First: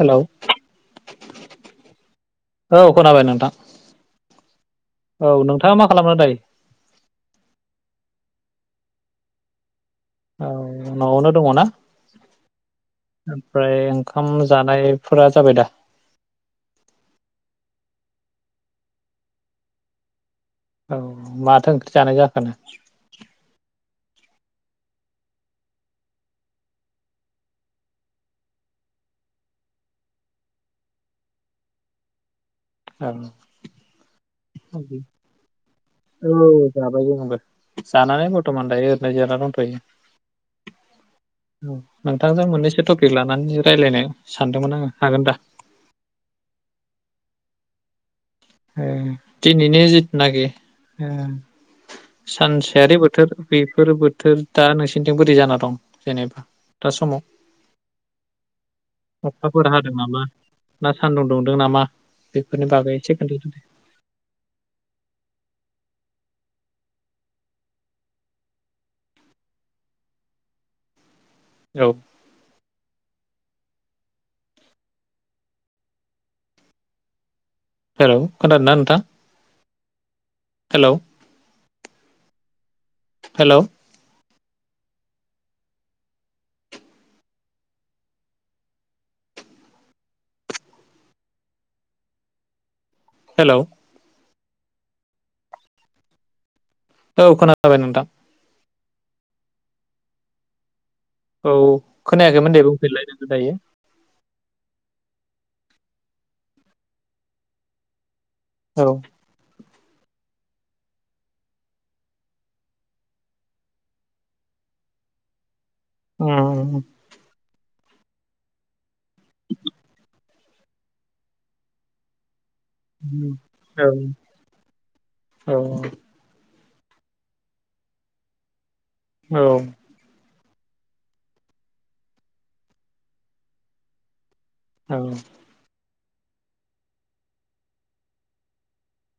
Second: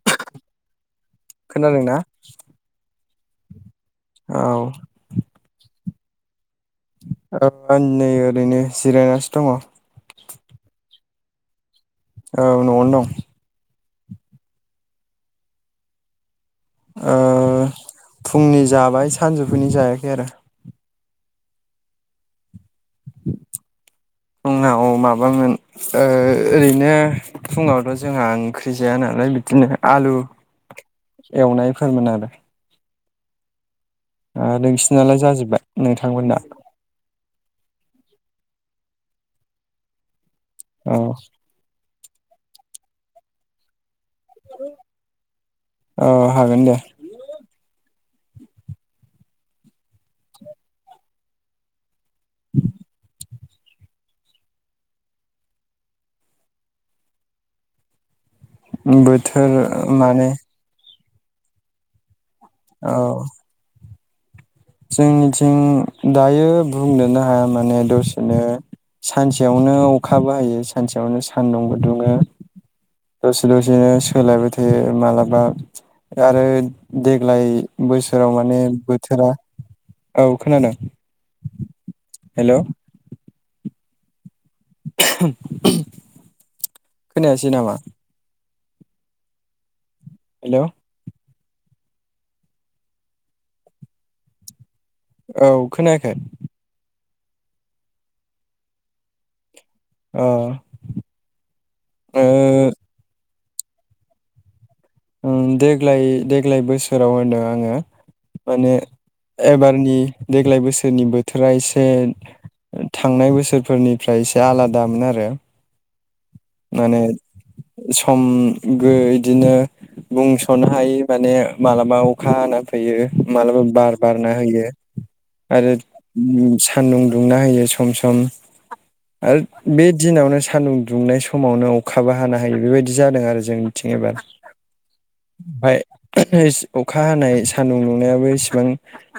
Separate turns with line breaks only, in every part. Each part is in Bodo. हेलौ
खोनादोंना
औ। खोनाबाय नोंथां।
औ
औ नोंथाङा मा खालामनो दायो?
नै ओरैनो जिरायनानैसो दङ।
औ न'आवनो दङ ना?
औ न'आवनो दं।
ओमफ्राय ओंखाम जानायफोरा जाबाय दा?
फुंनि जाबाय सानजौफुनि जायाखै आरो
औ माथो ओंख्रि जानाय जाखोनो?
फुङाव माबामोन ओरैनो फुङावथ' जोंहा ओंख्रि जाया नालाय बिदिनो आलु एवनायफोरमोन आरो।
औ
ओ नोंसिनालाय जाजोब्बाय नोंथांमोनना
औ जाबाय जोंबो जानानै बर्थ'मान दायो ओरैनो जानानै दंथ'यो।
अह
नोंथांजों मोननैसो टपिक लानानै रायज्लायनो सानदोंमोन आङो हागोन दा
औ हागोन दे।
ओ दिनैनि जिथुनाखि ओ सानसेयारि बोथोर बेफोर बोथोर दा नोंसिोरथिं बोरै जाना दं जेनेबा दा समाव
बोथोर
अखाफोर हादों नामा
माने
ना सान्दुं दुंदों नामा? बेफोरनि
औ
बागै। इसे खोन्थादो दे
जोंनिथिं दायो बुंनोनो हाया माने दसेनो सानसेयावनो अखा बाहायो सानसेयावनो सान सान्दुंबो
औ
दुङो। दसे दसेनो सोलायबाय थायो मालाबा आरो देग्लाय
हेलौ
बोसोराव माने
खोनादोंना नोंथां
बोथोरा औ खोनादों।
हेलौ
हेलौ
हेलौ
खोनायासै नामा हेलौ
हेलौ
औ खोनायाखै
औ खोनाबाय नोंथां
अह
औ खोनायाखैमोन दे बुंफैलाय लोगो दायो
उम देग्लाय देग्लाय बोसोराव होनदों आङो माने
औ
एबार नि देग्लाय बोसोरनि बोथोरा एसे थांनाय बोसोरफोरनिफ्राय एसे आलादामोन आरो
उम
माने सम गो इदिनो बुंस'नो हायि माने मालाबा अखा हाना होयो मालाबा
औ
बार बारना होयो आरो उम सा सान्दुं दुंना होयो सम सम
औ
आरो बे दिनावनो सान्दुं दुंनाय समावनो अखाबो हानो हायो बेबायदि जादों आरो जोंनिथिं एबार
औ।
ओमफाय अखा हानाय सान्दुं नुंनायाबो इसिबां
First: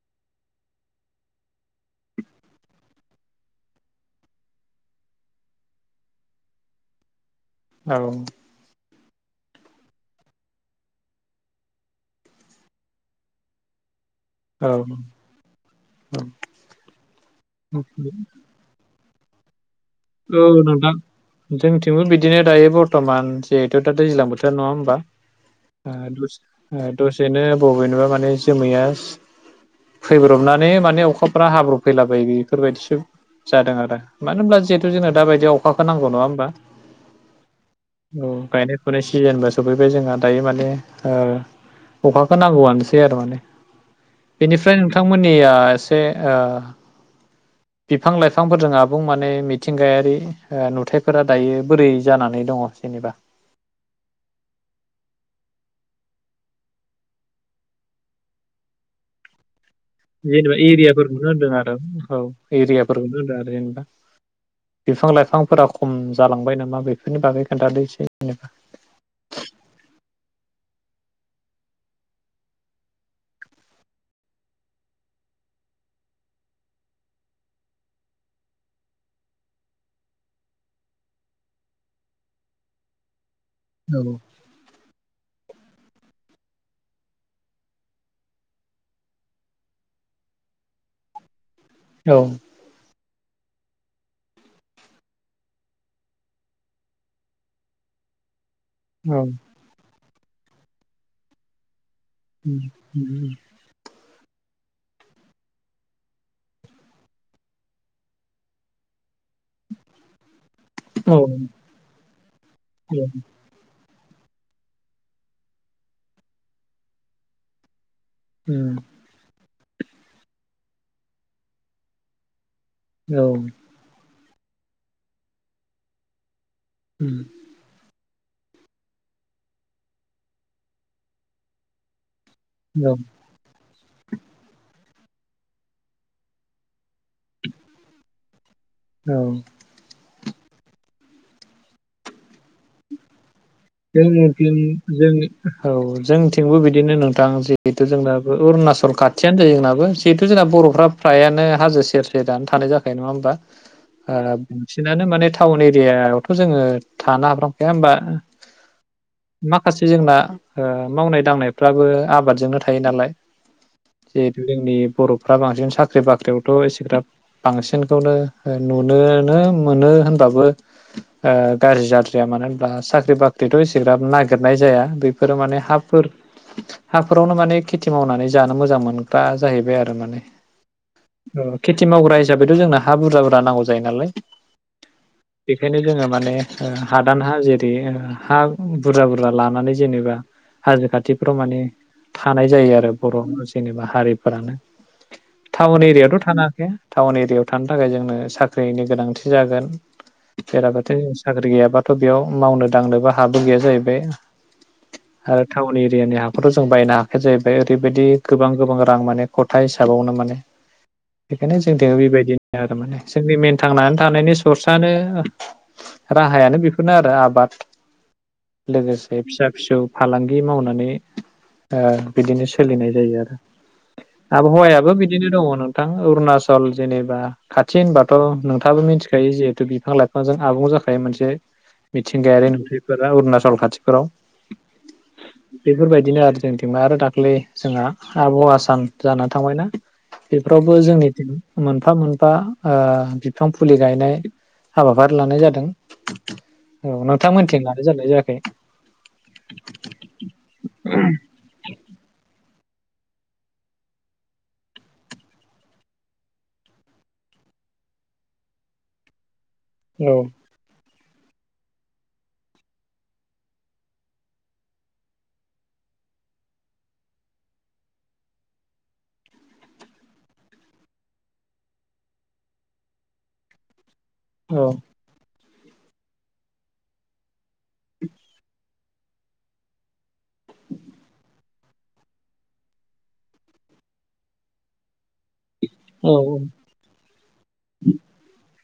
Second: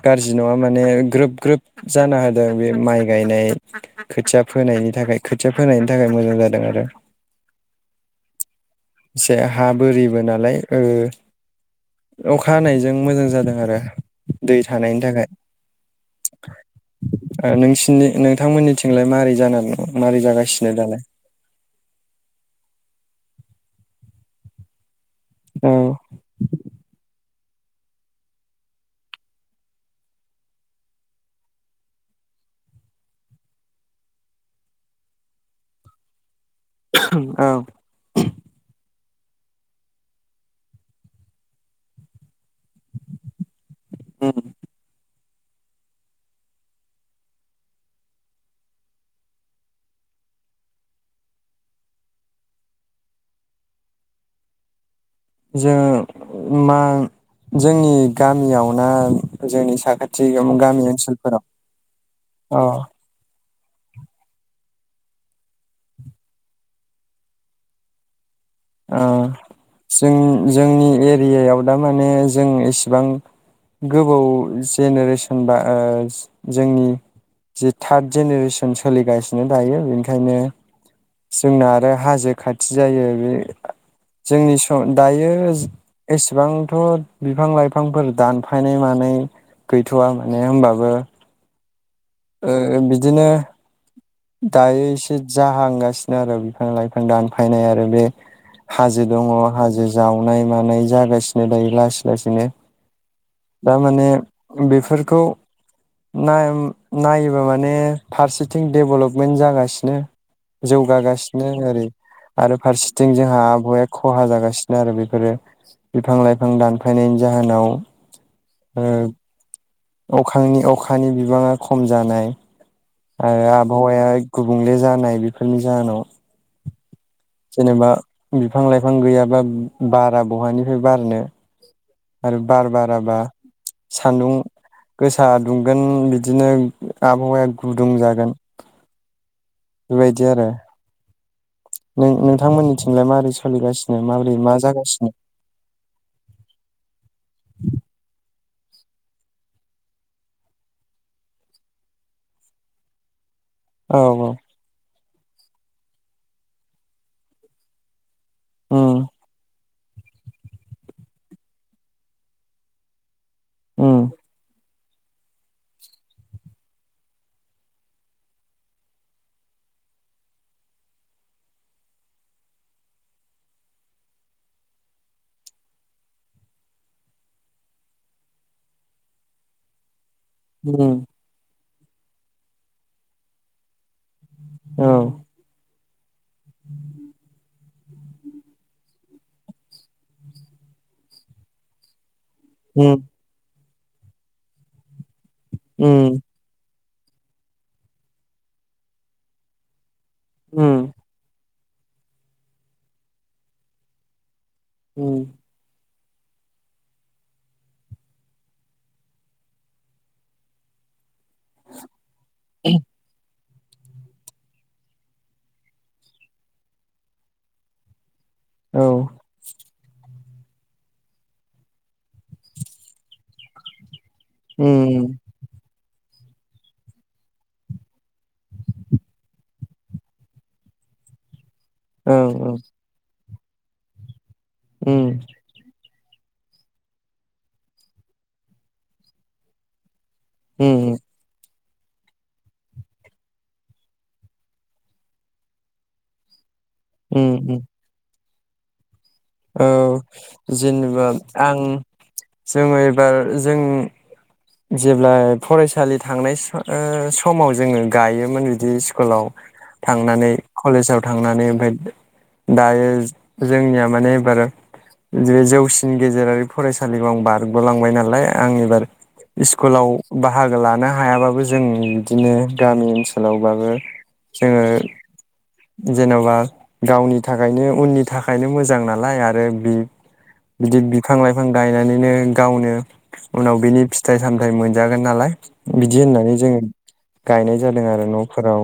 गाज्रि नङा माने ग्रोब ग्रोब जाना होदों बे माइ गायनाय खोथिया फोनायनि थाखाय खोथिया फोनायनि थाखाय मोजां जादों आरो।
औ।
एसे हा बोरिबो ना लाय ओ अखा हानायजों मोजां जादों आरो। दै
औ
थानायनि थाखाय ओ नोंसिनि नोंथांमोननि लाय मारै जानानै दं?
औ नोंथां जोंथिंबो बिदिनो दायो बरथमान जि दाथ' दैज्लां बोथोर नङा होनबा
दालाय
[unintelligible] बेनो बबेनिबा माने जोमैया फैब्रबनानै माने अखाफोरा हाब्रब फैला बायो बेफोरबायदिसो जादों आरो मानो होनब्ला ज जोंनो दा बायदियाव अखाखौ नांगौ नङा होनबा
औ।
फोनाय सिजेनबो सफैबाय जोंहा दायो माने ओ अखाखौ नांगौआनो
औ
[unintelligible] बेनिफ्राय नोंथां मोननिया एसे ओ बिफां लाइफांफोरजों आबुं माने मिथिंगायारि ओ नुथायाइफोरा दायो बोरै जानानै दङ जेनेबा।
जों मा जोंनि गामियाव ना जोंनि साखाथि
जेनेबा
गामि
एरियाफोरखौनो
ओनसोलफोराव
होनदों आरो औ
ओ
एरियाफोरखौनो होनदों आरो। जेनबा बिफां लाइफांफोरा खम जालांबाय नामा बेफोरनि बागै खोन्थादो एसे। जेनेबा
ओ जों जोंनि ए रियायाव दा माने जों इसिबां गोबाव जेनेरेसन बा ओ जोंनि जे थार्द जेनेरेसन सोलिगासिनो दायो बेनिखायनो जोंना आरो हाजो खाथि जायो बे
औ
जोंनि सम दायो एसेबांथ' बिफां लाइफांफोर दानफायनाय मानाय गैथ'वा माने होनबाबो
औ
ओ बि दिनो दायो एसे जाहांगासिनो आरो बिफां लाइफां दानफायनाय आरो बे हाजो
औ
दङ हाजो जावनाय मानाय जागासिनो दायो लासै लासिनो।
औ
दा माने बेफोरखौ नाय नायोबा माने फारसेथिं देबलब मेन्थ जागासिनो
औ
जौगागासिनो ओरै आरो फारसेथिं जोंहा आबहावाया खहा जागासिनो आरो बेफोरो बिफां लाइफां दानफायनायनि जाहोनाव ओ अखांनि अ खानि बिबाङा खम जानाय,
औ।
हावाया गुबुंले जानाय बेफोरनि जाहोनाव।
[inaudible]
जेनेबा बिफां लाइफां गैयाब्ला बारा बहानिफ्राय बारनो? आरो बार बाराबा सान्दुं गोसा दुंगोन बिदिनो आबहावाया गुदुं जागोन। बेबायदि आरो। नों नोंथांमोननिथिंलाय मारै स
जोंनिथिं जोंनि औ जोंथिंबो बिदिनो नोंथां जिहेथु जोंना अरुणाचल खाथियानो जायो जोंनाबो जिहेथु जोंना बर'फ्रा फ्रायानो हाजो सेरसेेर आनो थानाय जाखायो नङा होमबा?
औ
आ
औ
बांसिन नानो माने टाउन एरियाायावथ' जोङो थानो हाफ्रामखाया होमबा
उम।
माखासे जोंना ओ मावनाय दांनायफ्राबो आबादजोंनो थायो नालाय?
उम
जे जोंनि बर'फ्रा बांसिन साख्रि बाख्रियावथ' एसेग्राब बांसिनखौनो ओ नुनोनो मोनो होनबाबो ओ गाज्रि जाद्रिाया। मानो होनब्ला साख्रि बा ख्रिथ' एसेग्राब नागिरनाय जाया। बेफोरो माने हाफोर हाफोरावनो माने खेथि मावनानै जानो मोजां मोनग्रा जाहैबाय आरो माने।
उम।
खेथि मावग्रा हिसाबैथ' जोंनो हा बुरजा बुरजा नांगौ जायो नालाय
औ
बेखायनो जोङो माने हादानहा जेरै बुरजा बुरजा लानानै जेनेबा हाजो खाथिफ्राव माने थानाय जायो आरो
उम
बर' जेनेबा हारिफोरानो टाउन
उम
एरियावथ' थानो हाखाया टाउन एरियाायाव थानो थाखाय जोंनो साख्रिनि गोनांथि जागोन
उम
बेेराबाथो साख्रि गैयाबा बाथ' बेयाव मावनो दांनोबो हाबो गैया जाहैबाय
उम
आरो थाउनि इरियानि हाखौथ' जों बायनो हाखाया जाहैबाय ओरैबायदि गोबां गोबां रां माने खथा हिसाबावनो माने बेखायनो जों दा बेबायदिनो आरो माने जोंनि मेन थांनानै थानायनि सर्सानो राहायानो बेफोरनो आरो आबाद
औ
लोगोसे फिसा फिसौ फालांगि दि मावनानै बिदिनो सोलिनाय जायो आरो आबहावायाबो
उम
बिदिनो दङ नों थां अरुणाचल जेनेबा खाथि होनबाथ' नोंथाङाबो मिथिखायो जिहेथु बिफां लाइफांजों आबुं जाखायो मोनसे
औ
मिथिंगायारि
औ
नुथाय अरुणाचल खाथिफोराव
उम।
बेफोरबायदिनो आरो जोंथिंना आरो दाख्लै जोंहा आबहावा सान जाना थांबायना। बेफोरावबो
उम
जोंनिथिं मोनफा मोनफा ओ बिफां फुलि गायनाय हाबाफारि लानाय जादों। औ नोंथां
उम उम
मोनथिं ना [unintelligible]
औ जेनेबा आं जोङो एबार जों जेब्ला फरायसालि थांनाय ओ समाव जोङो गायोमोन बिदि स्कुलाव
औ
थांनानै कलेजाव थांनानै ओमफ्राय दायो जोंनिया माने एबार बे जौसिन गेजेरारि फरायसालिखौ आं बारग'लांबाय नालाय आं एबार स्कुलाव बाहागो लानो हायाबाबो जों बिदिनो गामि ओनसोलावबाबो जोङो
औ
जेन'बा गावनि थाखायनो उननि थाखायनो मोजां नालाय आरो बि बिदि बिफां लाइफां गायनानैनो गावनो उनाव बिनि फिथाइ सामथाइ मोनजागोन नालाय। बिदि
औ
होननानै जोङो गायनाय जादों आरो न'फोराव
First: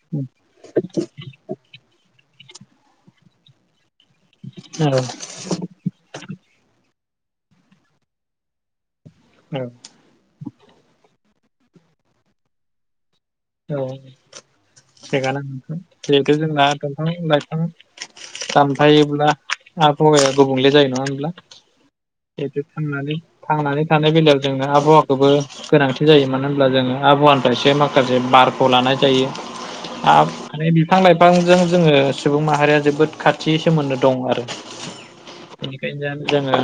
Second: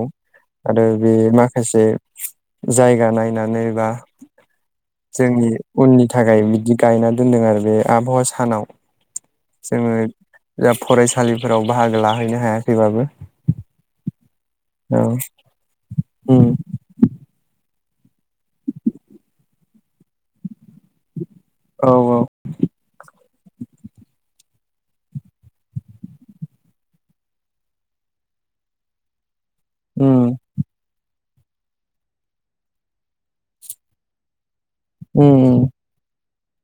आरो बे माखासे जायगा नायनानै बा जोंनि उननि थाखाय बिदि गायना दोनदों आरो बे आबहावा सानाव।
औ
जोङो जा फरायसालिफोराव बाहागो लाहैनो हायाखैबाबो।
औ
औ
थिगानो जेहुथु जोंना दंफां लाय फां दानफायोब्ला आबहावाया गुबुंले जायो नङा होनब्ला।
औ औ
जेहुथु थांनानै थांनानै थानाय बेल [unintelligible] जोंनो आबहावाखौबो गोनांथि जायो मानो होनब्ला जोङो आबहावानिफ्रायसो माखासे बारखौ लानाय जायो।
उम
आब माने बिफां लाय फांजों जोङो सुबुं माहारिया जोबोद खाथि सोमोन्दो दं आरो।
उम उम।
बेनिखायनो जोङो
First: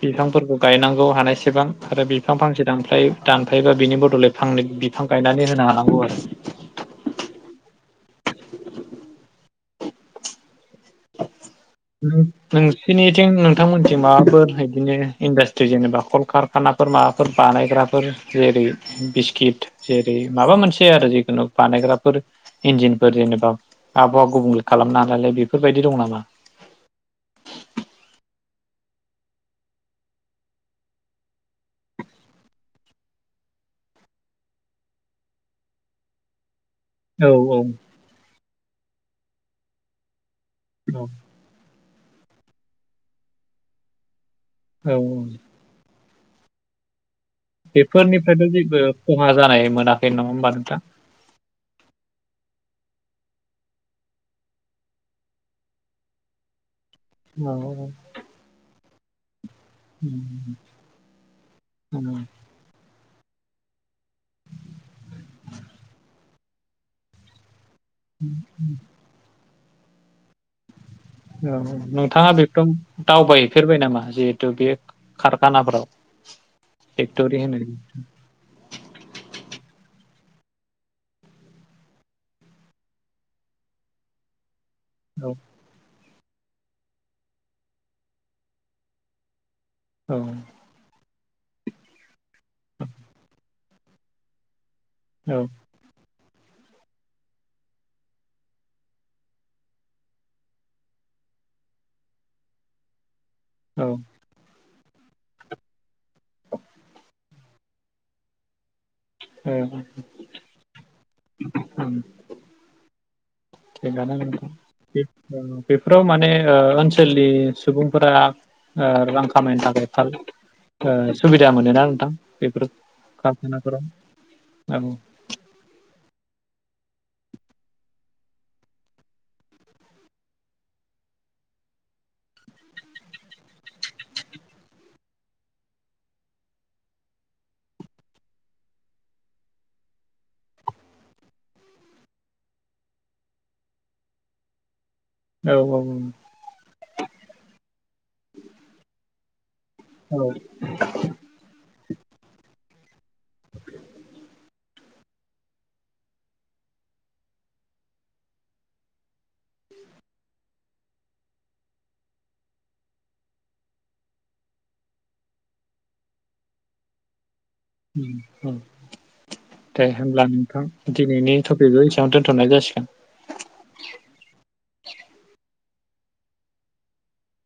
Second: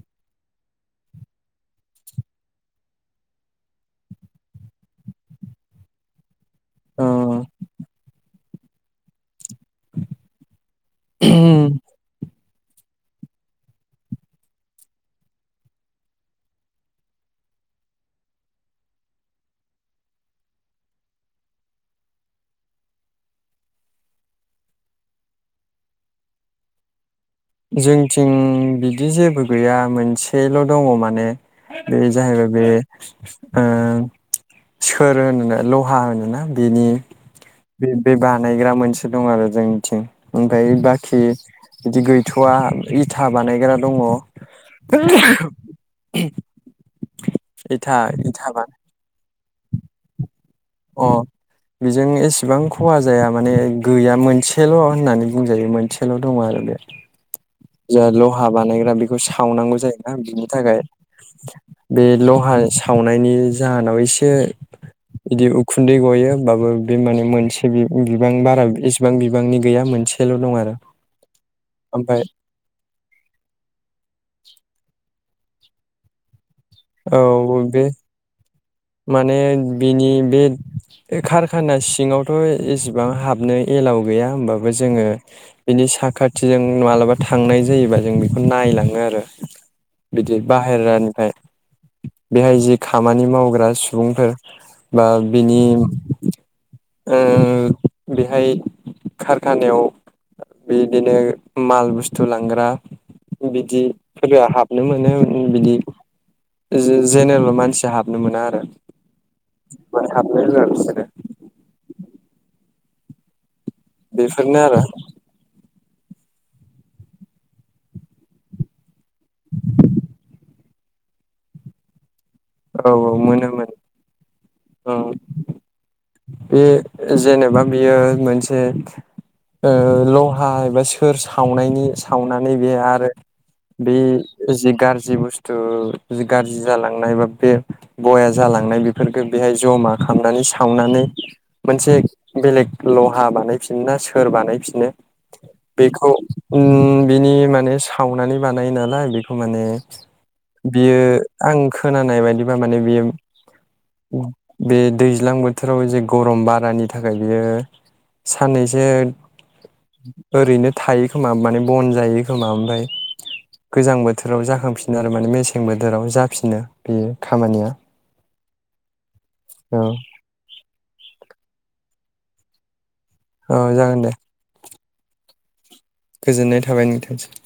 बिफांफोरखौ गायनांगौ हानायसेबां आरो बिफां फांसे दानफाय दानफायोबा बिनि बदलै फांनै बिफां गायनानै होनो हानांगौ आरो।
अ। [unintelligible]
नोंसिनिथिं नोंथांमोनथि माबाफोर बिदिनो इन्डास्ट्रि जेनेबा कलकारखानाफोर माबाफोर बानायग्राफोर जेरै बिस्किट जेरै माबा मोनसे आरो जिखुनु बानायग्राफोर इन्जिनफोर जेनेबा आबहावा गुबुंले खालामनो हालायालाय बे फोरबायदि दं नामा?
जोंथिं बिदि जेबो गैया मोनसेल' दङ माने। बे जाहैबाय बे ओ सोर होना लहा होनोना बेनि
औ औ
बे बानाय ग्रा मोनसे दं आरो जोंनिथिं ओमफ्राय बाखि
औ
बिदि गै थ'वआ इथा बानायग्रा दङ।
औ
[unintelligible] [unintelligible] इथा
बेफोरनिफ्रायबो
इथा बा
जेबो खहा जानाय मोनाखै नङा होनोमबा नों
अ बेजों एसेबां खहा जाया माने गैया मोनसेल' होननानै बुंजायो मोनसेल' दङ आरो बे
औ
जे लहा बानायग्रा बेखौ सावनांगौ जायोना बिनि थाखाय बे
उम
लहा सावनायनि जाहोनाव एसे बिदि उखुन्दै गयो होनबाबो बे माने मोनसे बि बिबां बारा इसेबां बिबांनि गैया मोनसेल दं आरो
औ
ओमफ्राय
नोंथाङा बेफराव दावबायहैफेरबाय नामा जिहेथु बे खारखानाफ्राव
औ बे माने बिनि बे खारखाना सिङावथ एसेबां हाबनो एलाव गैया होमबा बो जोङो
औ
बिनि साखाथि खाथिजों मालाबा थांनाय जायोबा जों बेखौ नायलाङो आरो बिदि
औ
बाहेरानिफ्राय बेहाय जि खामानि मावग्रा सुबुंफोर बा
औ
बिनि ओ बेहाय खारखानायाव बिदिनो माल बुस्थु लांग्रा बिदि
औ
फोरा हाबनो मोनो मोनो बिदि जे‌ज जेनेरेल मानसिया हाबनो मोना आरो
औ
मानो हाबनो‌ होआ बिसोरो
उम थिगानो
बेफोरनो आरो
बेफोर औ। बेफोराव माने ओ ओनसोलनि सुबुंफोरा ओ। रां खामायनो थाखाय फाल ओ सुबिदा मोनोना नोंथां। बेफोर
औ औ मोनो
कारखाना
मोनो
फोराव औ।
बे जेनेबा बेयो मोनसे ओ लहा एबा सोर सावनायनि सावनानै बे आरो, बे जि गारजि बुस्थु गारजि जालांनाय बा बे बया जालांनाय बेफोरफोरखो बेहाय जमा खामनानै सावनानै। मोनसे बेलेग लहा बानायफिनो ना सोर बानायफिनो?
औ औ
बेखौ उम बिनि माने सावनानै बानायो नालाय बेखौ। माने
औ
बियो आं खोनानाय बायदिबा माने बियो बे दैज्लां बोथोराव जे गरम बारानि थाखाय बियो साननैसो ओरैनो थायो खोमा माने बन जायो खोमा, ओमफाय गोजां बोथोराव जाखांफिनो आरो माने मेसें बोथोराव जाफिनो बियो।
उम
औ
दे होनब्ला नोंथां। दिनैनि थपिकगो एसेयावनो दोनथनाय जासिगोन।
अ जागोन दे गोजोननाय थाबाय नोंथांसिम।